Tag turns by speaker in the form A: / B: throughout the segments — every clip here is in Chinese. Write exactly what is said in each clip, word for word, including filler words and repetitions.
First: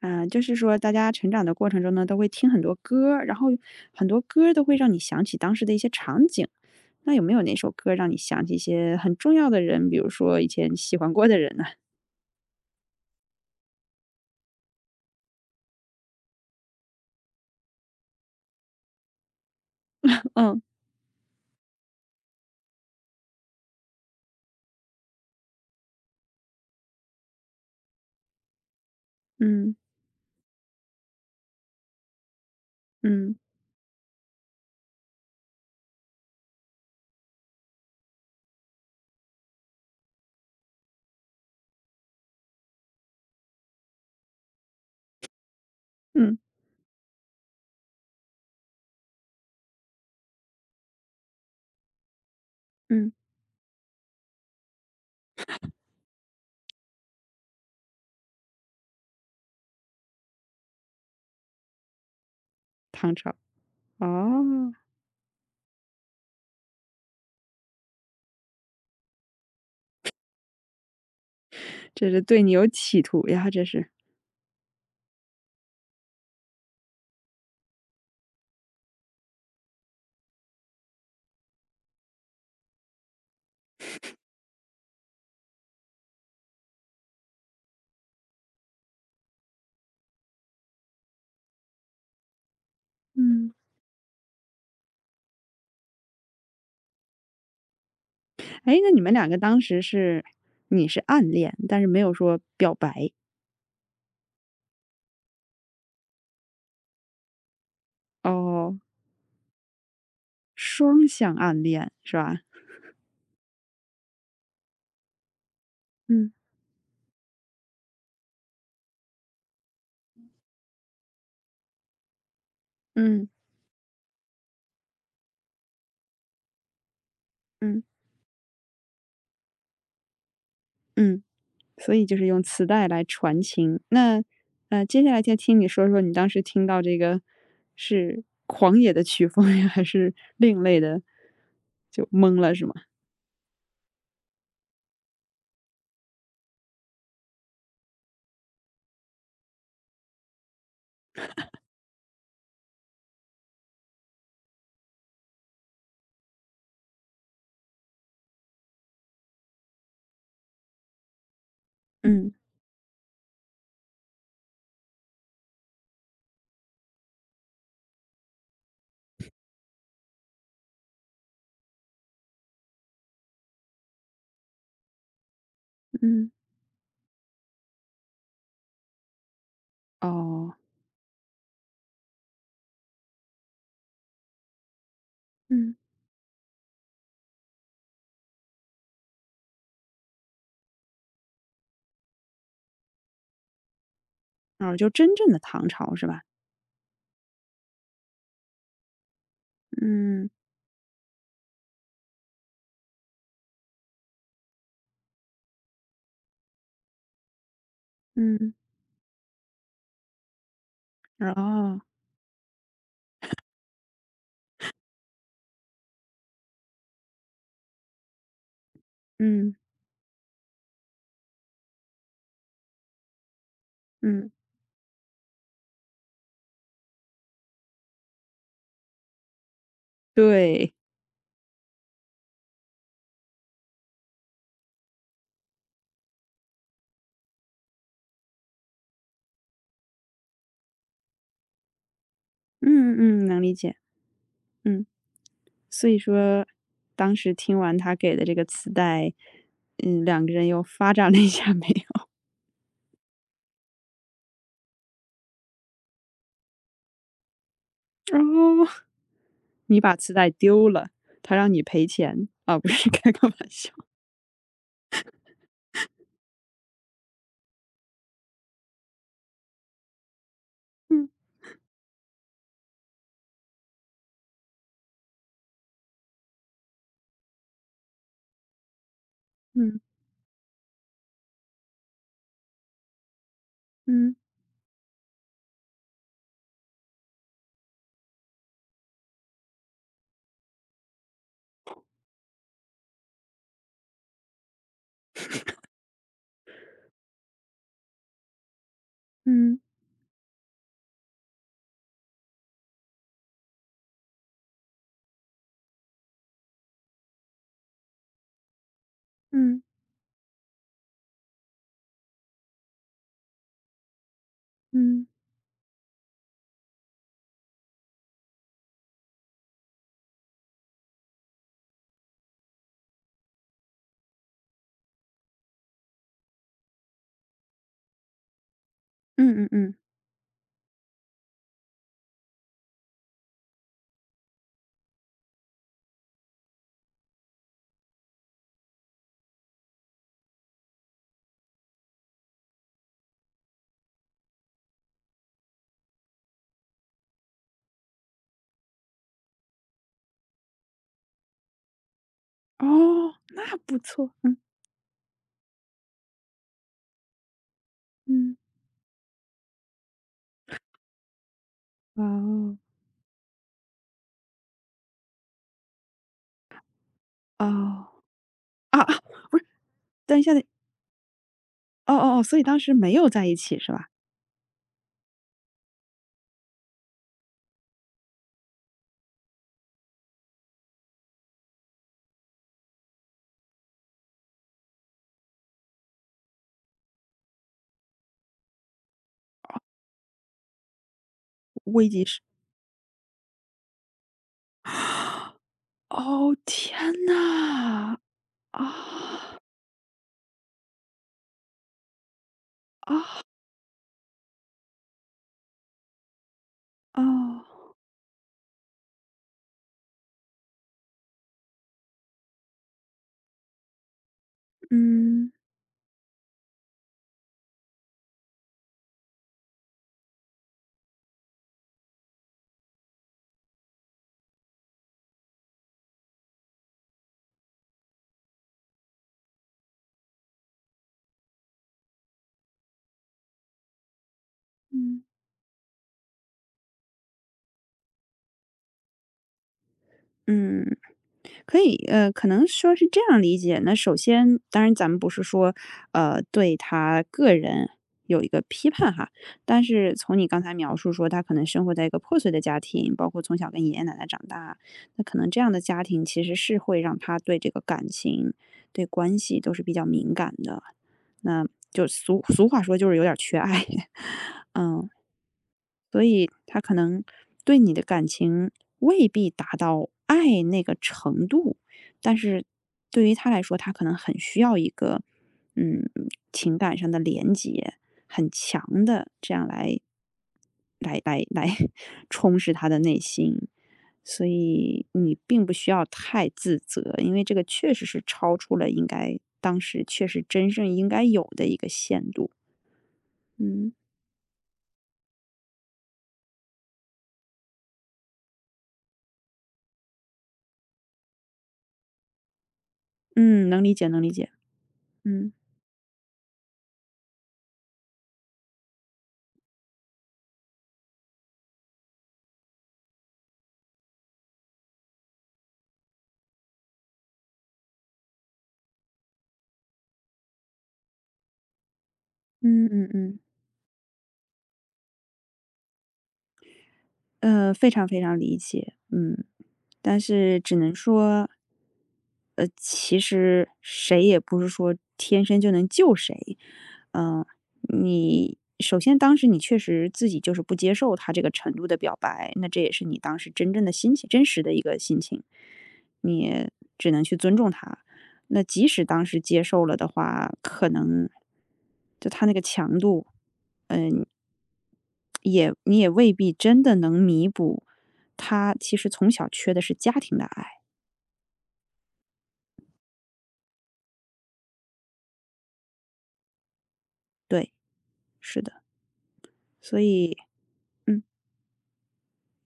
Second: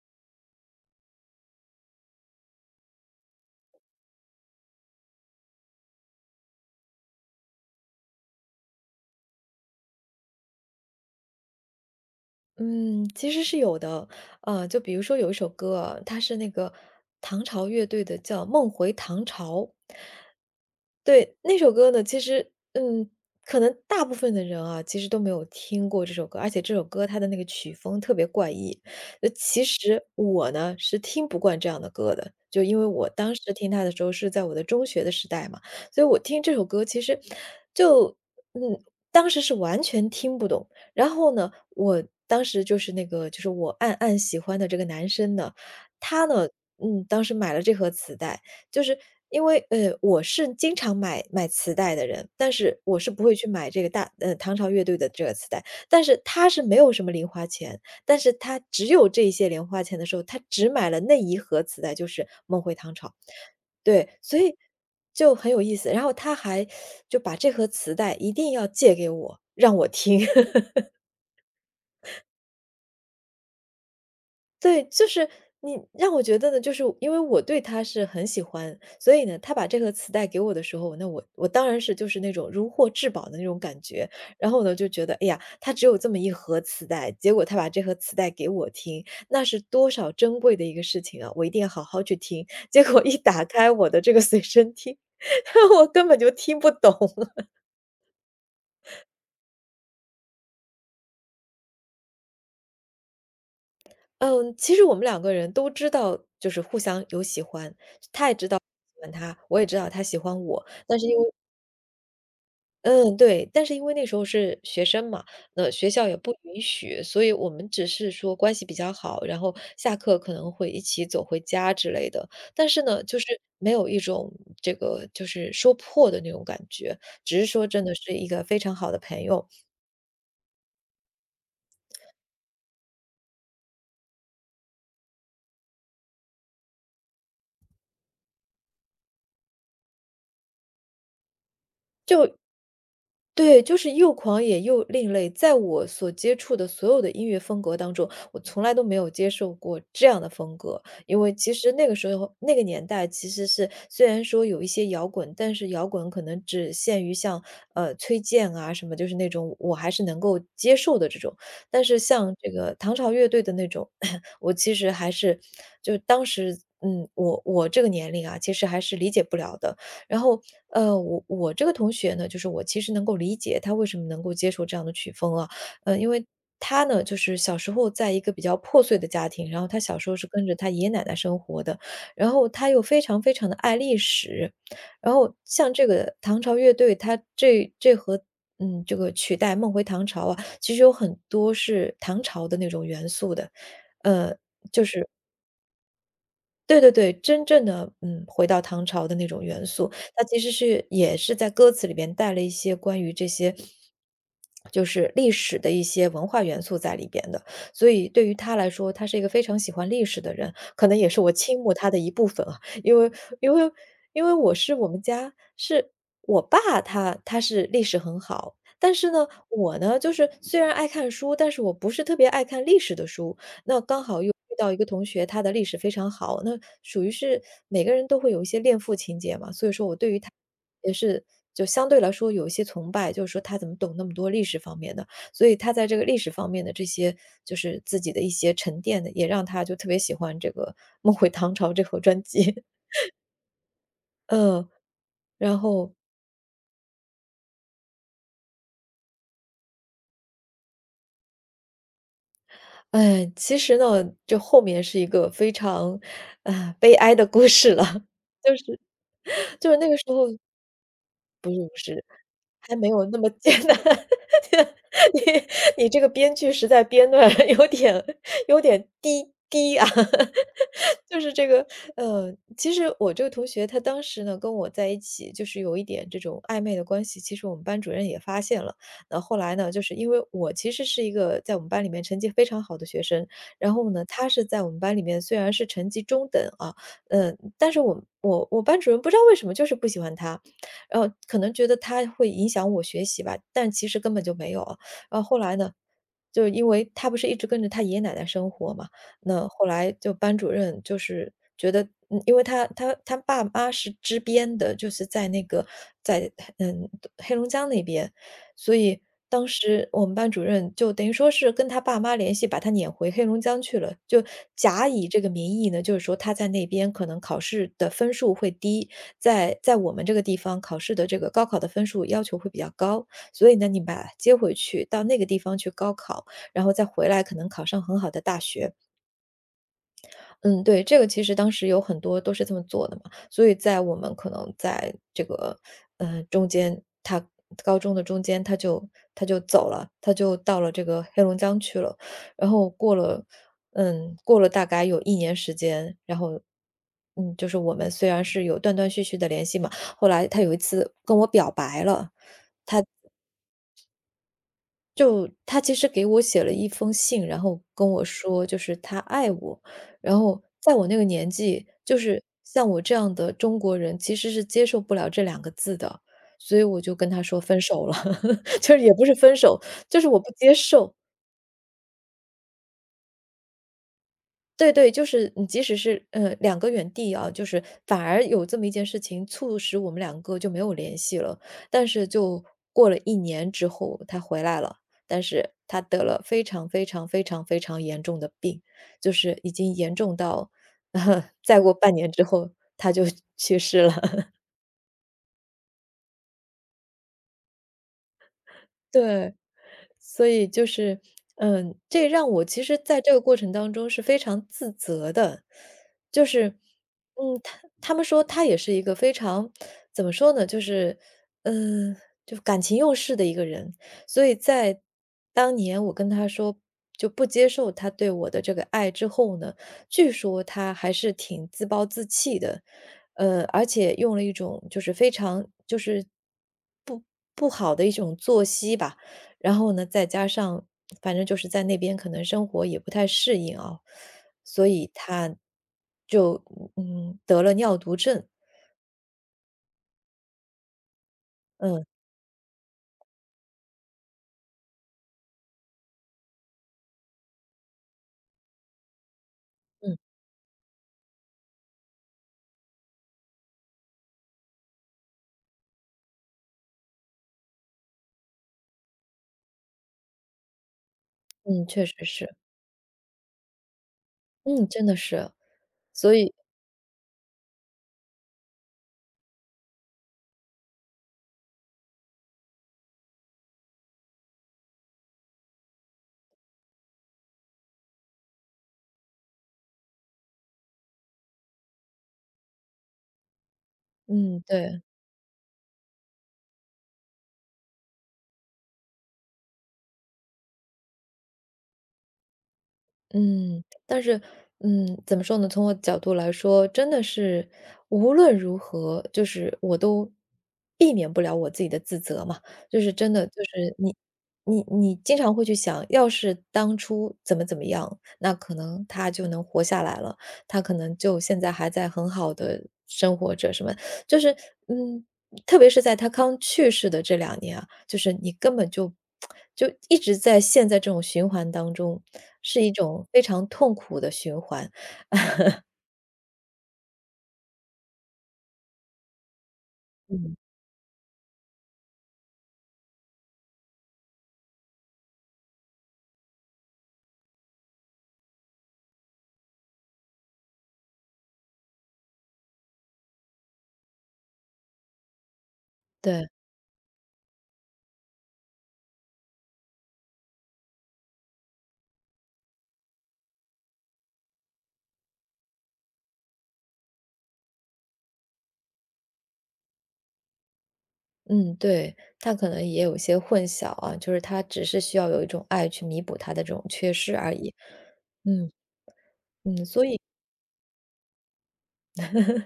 A: 嗯，呃就是说，大家成长的过程中呢，都会听很多歌儿，然后很多歌儿都会让你想起当时的一些场景。那有没有哪首歌让你想起一些很重要的人，比如说以前喜欢过的人呢？
B: 嗯，其实是有的，呃，就比如说有一首歌啊它是那个唐朝乐队的，叫《梦回唐朝》。
A: 嗯
B: 对，那首歌呢，其实，嗯，可能大部分的人啊，其实都没有听过这首歌，而且这首歌它的那个曲风特别怪异。呃，其
A: 嗯
B: 实我呢，是听不惯这样的歌的，就因为我当
A: 嗯
B: 时听它的时候是在我的中学的时代嘛，所以我听这首歌其实就，嗯，当时是完全听不懂。然后呢，我当时就是那个，就是我暗暗喜欢的这个男生呢，他
A: 嗯
B: 呢，嗯，当时买了这盒磁带。就是因为，呃，我是经常买买磁带的人，但是我是
A: 嗯，
B: 不会去买这个大呃，唐朝乐队的这个磁带，但是他是没有什么零花钱，但是他只有这些零花钱的时候，他只买了那一盒磁带，就是《梦回唐朝》。
A: 唐朝。
B: 对，所以
A: 哦，
B: 就很有意思，然后他还就把这盒磁带一定要借给我，让我听。
A: 这是对你有企图呀，这是。
B: 对，就是你让我觉得呢，就是因为我对他是很喜欢，所以呢，他把这个磁带给我的时候，那我我当然是就是那种如获至宝的那种感觉。然后呢，就觉得哎呀，他只有这么一盒磁带，结果他把这盒磁带给我听，那是多少珍贵的一个事情啊！我一定要好好去听。结果一打
A: 嗯，
B: 开我的这个随身听，我根本就听不懂。
A: 哎，那你们两个当时是你是暗恋，但是没有说表白。
B: 嗯，其实我们两个人都知道，就是互相有喜欢，他也知道我
A: 哦，
B: 喜欢他，我也知道他喜欢我。但
A: 双
B: 是因为
A: 向暗恋是吧？
B: 嗯，对，但是因为那时候是学生嘛，那学校也
A: 嗯
B: 不允许，所以我们只是说关系比较好，然后下课可能会一起走回家之类的。但是呢，就
A: 嗯
B: 是没有一种这个就是说破的那种感觉，只是说真
A: 嗯
B: 的是一个非常好的朋友。
A: 嗯。所以就是用磁带来传情。那，呃，接下来就听你说说你当时听到这个是狂野的曲风呀，还是另类的，就懵了是吗？
B: 对，就是又狂野又另类，在我所接触的所有的音乐风格当中，我从来都没有接受过这样的风格。因为其实那个时候，那个年代其实是虽然说有一些摇滚，但是摇滚可能只限于像呃崔健啊什么，就是那种我还是能够接受的这种。但是
A: 嗯
B: 像这个唐朝乐队的那种，我其实还是就当时。嗯，我我这个年龄啊，其实还是理解不了的。然后，呃，我我这个同学呢，就是我其实能够理解他为什么能够接受这样的曲风啊，呃，因为
A: 嗯
B: 他呢，就是小时候在一个比较破碎的家庭，然后他小时候是跟
A: 哦，
B: 着他爷爷奶奶生活的，然后他又非常非常的爱历史，然后像
A: 嗯
B: 这个唐朝乐队，它这这和嗯，这个曲带《梦回唐朝》啊，其实有很多是唐朝的那种元素的，呃
A: 哦，就真正的唐朝是吧？
B: 对对对，真正的，嗯，回到唐朝的那种元素，它
A: 嗯
B: 其实是也是在歌词里边带了一些关于这些就是历史的一些文化元素在里边的。所以对于
A: 嗯
B: 他来说，他是一个非常喜欢历史的人，可能也是我倾慕
A: 哦，
B: 他的一部分啊。因为因为因为我是我们家是我爸他他是历史很好，但是呢，
A: 嗯
B: 我呢，就是虽然爱看书，但是我不是特别爱看历史的书。那刚好
A: 嗯
B: 又遇到一个同学，他的历史非常好，那属于是每个人都会有一些恋父情节嘛，所以说我对于他
A: 对，
B: 也是就相对来说有一些崇拜，就是说他怎么懂那么多历史方面的，所以他在这个历史方面的这些就是自己的一些沉淀的，也让他就特别喜欢这个《梦回唐朝》这盒专辑，
A: 嗯嗯，能理解，
B: 嗯，
A: 嗯。
B: 然
A: 所
B: 后。
A: 以说，当时听完他给的这个磁带，嗯，两个人又发展了一下没有？
B: 哎，其实呢，这后面是一个非常，啊、悲哀的故事了，就
A: 哦，
B: 是，就是
A: 你
B: 那
A: 把
B: 个时
A: 磁
B: 候
A: 带丢了，他让你赔钱。啊，不
B: 还没
A: 是
B: 有
A: 开
B: 那
A: 个
B: 么
A: 玩
B: 艰
A: 笑。
B: 难，你你这个编剧实在编的 有点有点低低啊。
A: 嗯
B: 就是这个，呃，其实我这个同学他当时呢跟我在一起，就是有一点这种暧昧的关系。其实我们班主任也发现了，那后来呢，
A: 嗯
B: 就是因为我其实是一个在我们班里面成绩非常好的学生，然后呢，
A: 嗯
B: 他是在我们班里面虽然是成绩中等啊，嗯、但是我我我班主任不知道为什么就是不喜欢他，然后可能觉得他会影响我学习吧，但其实根本就没有啊。然后后来呢，就因为他不是一直跟着他爷爷奶奶生活嘛。那
A: 嗯
B: 后来就班主任就是觉得嗯，因为他他他爸妈是支边的，就是在那个在嗯黑龙江那边，所以当
A: 嗯
B: 时我们班主任就等于说是跟他爸妈联系，把他撵回黑龙江去了，就假
A: 嗯
B: 以这个名义呢，就是说他在那边可能考试的分数会低，在在我们这个地方考试的这个高考的分数要求会比较高，所以呢，你把他接回去到那个地方去高考，然后再回来可能考上很好的大学。
A: 嗯嗯嗯，
B: 嗯，对，这个其实当时有很多都是这么做的嘛，所以在我们可能在这个，嗯，中间，他高中的中间他就他就走了，他就到了这个黑龙江去了。然后过了，嗯，过了大概有一年时间，然后，嗯，就是我们虽然是有断断续续的联系嘛，后来他有一次跟我表白了。
A: 哦，那不错。嗯
B: 就他其实给我写了一封信，然后跟我
A: 嗯，
B: 说就是他爱我，然后在我那个年纪，就是
A: 哦
B: 像我这样的中国人其实是接受不了这两个字的，所以我就跟他说分手
A: 哦，
B: 了，就是
A: 啊啊，
B: 也不是分手，就是
A: 等
B: 我
A: 一
B: 不
A: 下，等
B: 接受。
A: 哦哦哦，所以当时没有在一起是吧？
B: 对对，就是你即使是，呃，两个远地啊，就是反而有这么一件事情促使我们两个就没有联系了。但是就过了一年之后，他回来了，但是他得了非常非常非常非常严重的病，就是已经严重到 再过
A: 危
B: 半
A: 机
B: 年
A: 是
B: 之后他就去世了。
A: 哦，天呐，
B: 对，
A: 啊，
B: 所以就是，嗯，这让我其实在这个过程当中是非常自责的，就是，嗯，
A: 哦，
B: 他他们说他也是一个非常怎么说呢，就是，嗯，就感情用事的一个人，所以在
A: 嗯
B: 当年我跟他说就不接受他对我的这个爱之后呢，据说他还是挺自暴自弃的，呃，而且用了一种就是非常就是不不好的一种作息吧，然后呢，再加上反正就是在那边可能生活也不太适应啊，所以
A: 嗯。
B: 他就嗯得了尿毒症，
A: 嗯，可以，
B: 嗯
A: 呃，可能说是这样理解。那首先，当然咱们不是说，呃，对他个人有一个批判哈，但是
B: 嗯
A: 从你刚才描述说，他可能生活在一个破碎的家庭，包括从小跟爷爷奶奶长大，那可能这样的家庭其实是会让他对这个感情、对关系都是比较敏感的。那
B: 嗯，
A: 就
B: 确实
A: 俗
B: 是，
A: 俗话说，就是有点儿缺爱。
B: 嗯，真
A: 嗯，
B: 的是，
A: 所
B: 所
A: 以
B: 以
A: 他可能对你的感情未必达到爱那个程度，但是对于他来说，他可能很需要一个，嗯，情感上的连接很强的，这样来，来来来 充实他的内心。所
B: 嗯对。
A: 以你并不需要太自责，因为这个确实是超出了应该当时确实真正应该有的一个限度。
B: 嗯，
A: 嗯
B: 但是，嗯，怎么说呢？从我角度来说，真的是无论如何，就是我都避免不了我自己的自责嘛。就是真的，就
A: 嗯，能理
B: 是
A: 解，
B: 你，
A: 能理解。
B: 你，你经
A: 嗯。
B: 常会去想，要是当初怎么怎么样，那可能他就能活下来了，他可能就现在还在很好的生活着什么。就是，嗯，特别是在他刚去世的这两年啊，就是你根本就就一直在陷在这种循环当中，是
A: 嗯
B: 一
A: 嗯
B: 种
A: 嗯，
B: 非常痛苦的循环。
A: 呃，非常非常理解，嗯，但
B: 嗯，
A: 是只能说，呃，其实谁也不是说天生就能救谁，嗯、你首先当时你确实自己就是不接受他这个程度的表白，那这也是你当时真正的心情，真实的一个心情，
B: 对。
A: 你只能去尊重他。那即使当时接受了的话，可能就他那个强度。嗯。也你也未必真的能弥补，他其实从小缺的是家庭的爱。
B: 嗯，对，他可能也有一些混淆啊，就是他只是需要有一种爱去弥补他的这种缺失而
A: 对，
B: 已。
A: 是
B: 嗯，
A: 的，所以嗯，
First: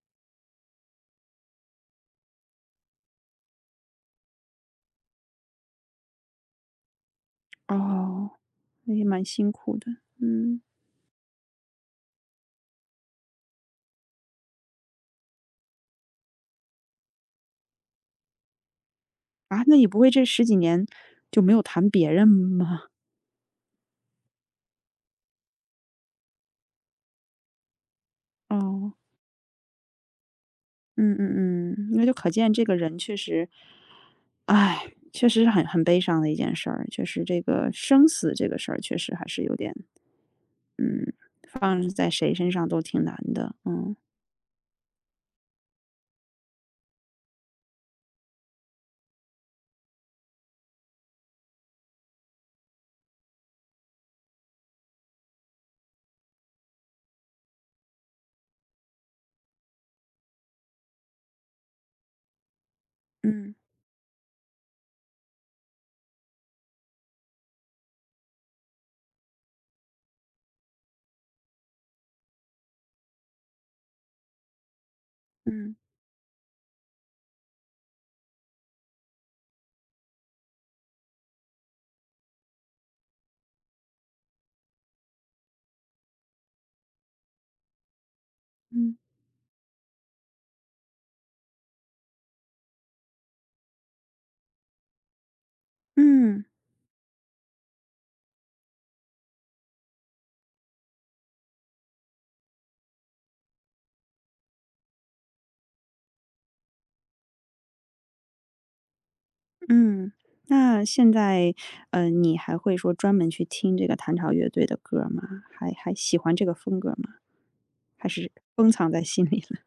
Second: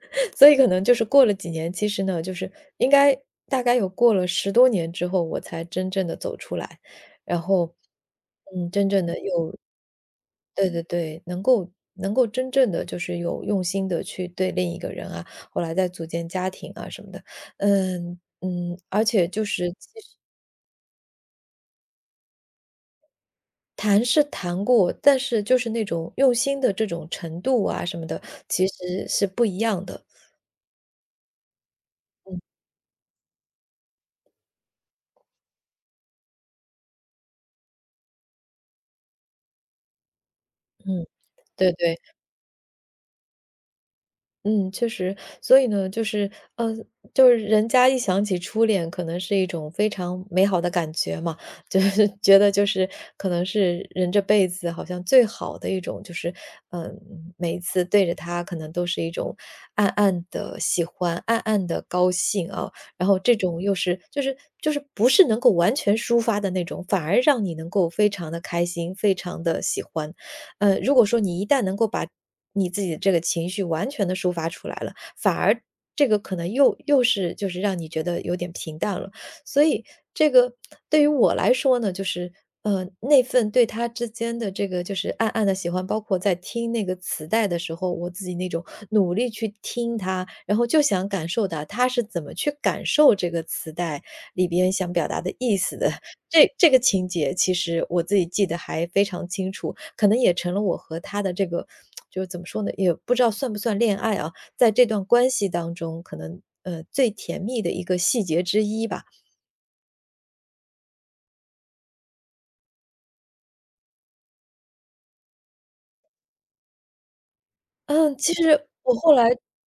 B: 所以可能就是过了几年，其实呢，就是应该大概有过了十多年之后，我才真正的走出来。然后，
A: 哦，
B: 嗯，真
A: 那也
B: 正的
A: 蛮辛
B: 又
A: 苦的，嗯。
B: 对对对，能够能够真正的就是有用心的去对另一个人啊，后来再组建家庭啊什么的。嗯嗯，而且就
A: 啊，
B: 是
A: 那你
B: 其
A: 不
B: 实
A: 会这十几年就没有谈别人吗？
B: 谈是谈过，但是就是那种用心的这种程度啊什么的，其
A: 哦，
B: 实是不一样的。
A: 嗯嗯嗯，那就可
B: 嗯
A: 见这个人确实，哎，确实是很很悲伤的一件事儿，确实这个生死这个事儿确实还是有点
B: 嗯，
A: 嗯，
B: 对
A: 放
B: 对。
A: 在谁身上都挺难的，嗯，
B: 嗯，确实。所以呢，就是，呃，就是人家一想起初恋，可能是一种非常美好的感觉嘛，就是 觉得就是可能是人这辈子好像最好的一种，就是，嗯，每一次对着他，可能都是一种暗暗的喜欢，暗暗的高兴啊。然后这
A: 嗯，
B: 种又是就是就是不是能够完全抒发的那种，反而让你能够非常的开心，非常的喜欢。呃，如果说你一旦能够把你自己的这个情绪完全的抒发出来了，反而
A: 嗯，
B: 这个可能又又是就是让你觉得有点平淡了。所以这个对于我来说呢，就是，呃，那份对他之间的这个就是暗暗的喜欢，包括在听那个磁带的时候，我自己那种
A: 嗯。
B: 努力去听它，然后就想感受到他是怎么去感受这个磁带里边想表达的意思的。
A: 嗯
B: 这这个情节其实我自己记得还非常清楚，可能也成了我和他的这个就是怎么说呢，也不知道算不算恋爱啊，在这段关系当中，可能，呃，最甜蜜的一个细节之一吧。
A: 嗯，那现在，呃，你还会说专门去听这个唐朝乐队的歌吗？还还喜欢这个风格吗？还
B: 嗯，
A: 是
B: 其实
A: 封藏
B: 我
A: 在
B: 后
A: 心
B: 来
A: 里了？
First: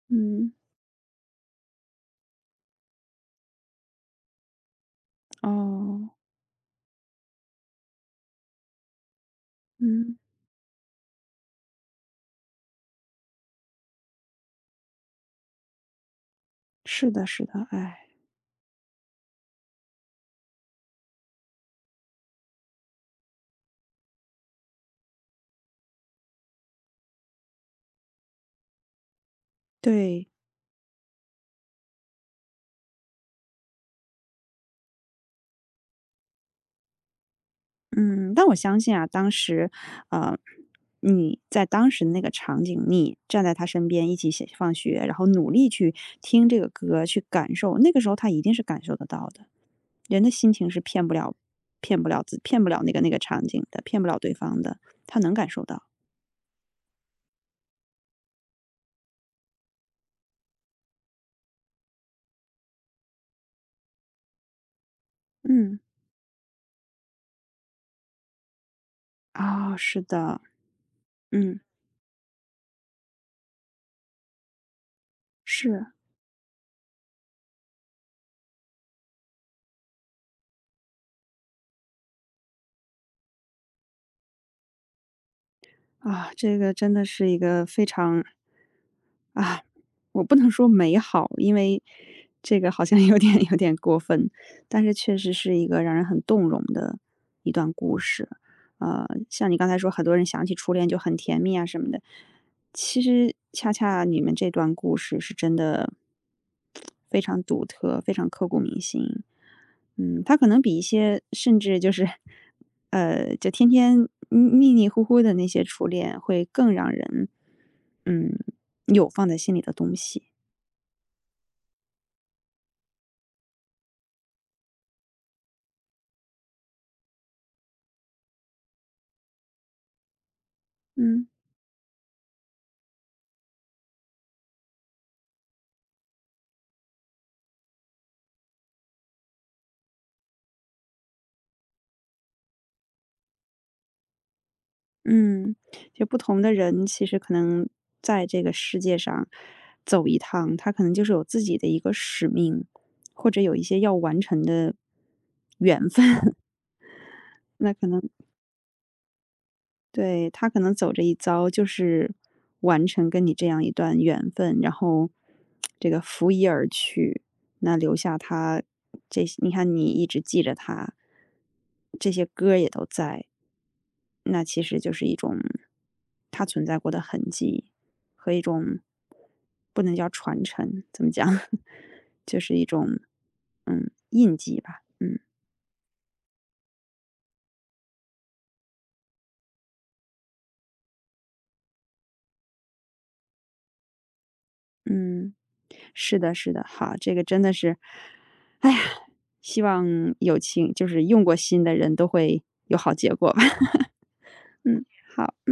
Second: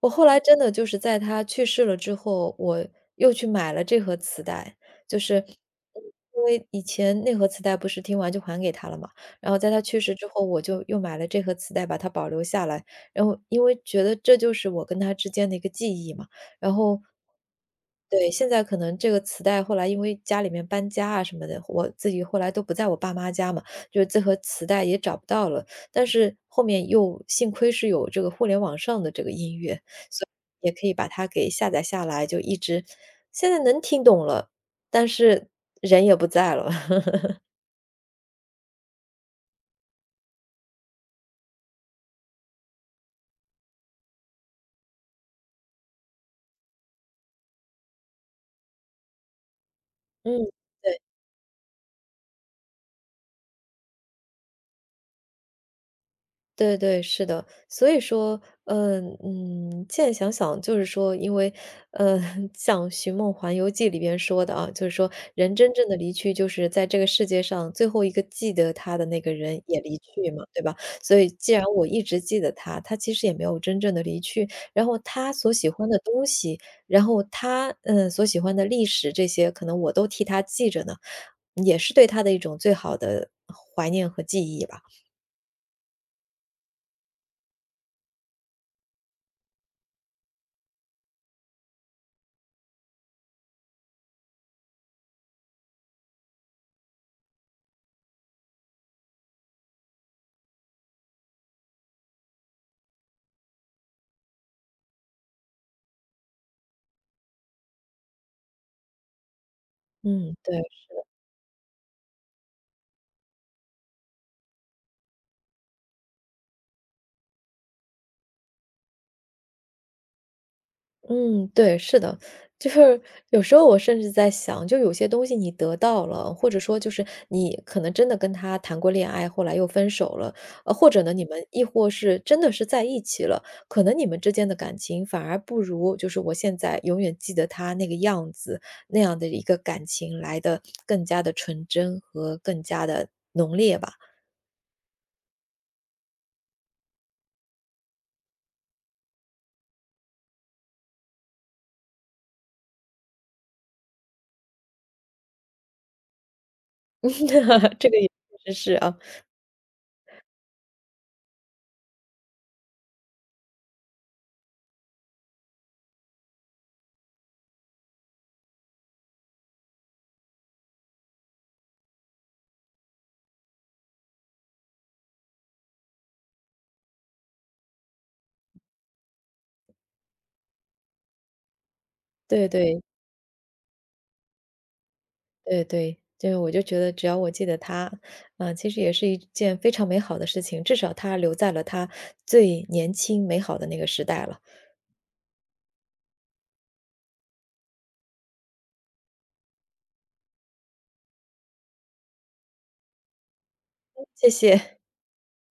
B: 我后来
A: 嗯，
B: 真的就是在他去世了之后，我又去买了这盒磁带，就是嗯
A: 哦，
B: 因为以前那盒磁带不是听完就还给他了嘛，然后在他去世
A: 嗯，
B: 之后，我就又买了这盒磁带，把它保留下来。然后因为觉得这就是我跟他之间的一个记忆嘛，然后
A: 是的，是的，哎，
B: 对，现在可能这个磁带后来因为家里面搬家啊什么的，我自己后来都不在我爸妈家嘛，就是这盒磁带也找不到了。但是后面又幸亏是有这个互联网上的这个音乐，
A: 对，
B: 也可以把它给下载下来，就一直现在能听懂了，但是人也不在了。
A: 嗯，但我相信啊，当时，呃，你在当时的那个场景，你站在他身边一起写放学，然后努力去听这个歌，去感受，那个时候他一定是感受得到的。人的
B: 嗯，
A: 心情是
B: 对。
A: 骗不了、骗不了自、骗不了那个那个场景的，骗不了对方的，他能感受到。
B: 对对，是的。所以说，嗯嗯，现在想想就是说，因为，呃，像《寻梦环游记》里边说的啊，就是说人真
A: 嗯，
B: 正的离去，就是在这个世界上最后一个记得他的那个人
A: 啊、
B: 也离
A: 是
B: 去
A: 的，
B: 嘛，对吧？所以既
A: 嗯，
B: 然我一直记得他，他其实也没有真正的离去。然后他所喜
A: 是。
B: 欢的东西，然后他，嗯，所喜欢的历史这些，可能我都替他记着呢，也是对他的一种最好的怀念和记忆吧。
A: 啊，这个真的是一个非常啊，我不能说美好，因为这个好像有点有点过分，但是确实是一个让人很动容的一段故事。呃，像你刚才说，很多人想起初恋就很甜蜜啊什么的，其实恰恰你们这段故事是真的非常独特，非常刻骨铭心。嗯，他
B: 嗯，
A: 可能
B: 对。
A: 比一些甚至就是，呃，就天天腻腻糊糊的那些初恋会更让人，嗯，有放在心里的东西。
B: 嗯，对，是的，就是有时候我甚至在想，就有些东西你得到了，或者说就是你可能真的跟他谈过恋爱，后来又分手了，呃，或者呢，你
A: 嗯，
B: 们亦或是真的是在一起了，可能你们之间的感情反而不如就是我现在永远记得他那个样子那样的一个感情来的更加的纯真和更加的浓烈吧，
A: 嗯，就不同的人其实可能在这个世界上走一趟，他可能就是有自己的一个使命，或者有一些要完成的缘分，那 可
B: 这个
A: 能
B: 也确实是啊，
A: 对，他可能走这一遭就是完成跟你这样一段缘分，然后这个拂衣而去，那留下他这些，你看你一直记着他，这些歌也都在，那其实就是一种他存在过的痕迹和一种不能叫传承，怎么讲，就
B: 对
A: 是一
B: 对。
A: 种嗯印记吧，嗯
B: 对对，就是我就觉得只要我记得他，啊，其实也是一件非常美好的事情，至少他留在了他最年轻美好的那个时代了。
A: 嗯。是的，是的，好，这个真的是，哎呀，希望有情就是用过心的人都会有好结果吧。
B: 谢谢。
A: 嗯，好，嗯。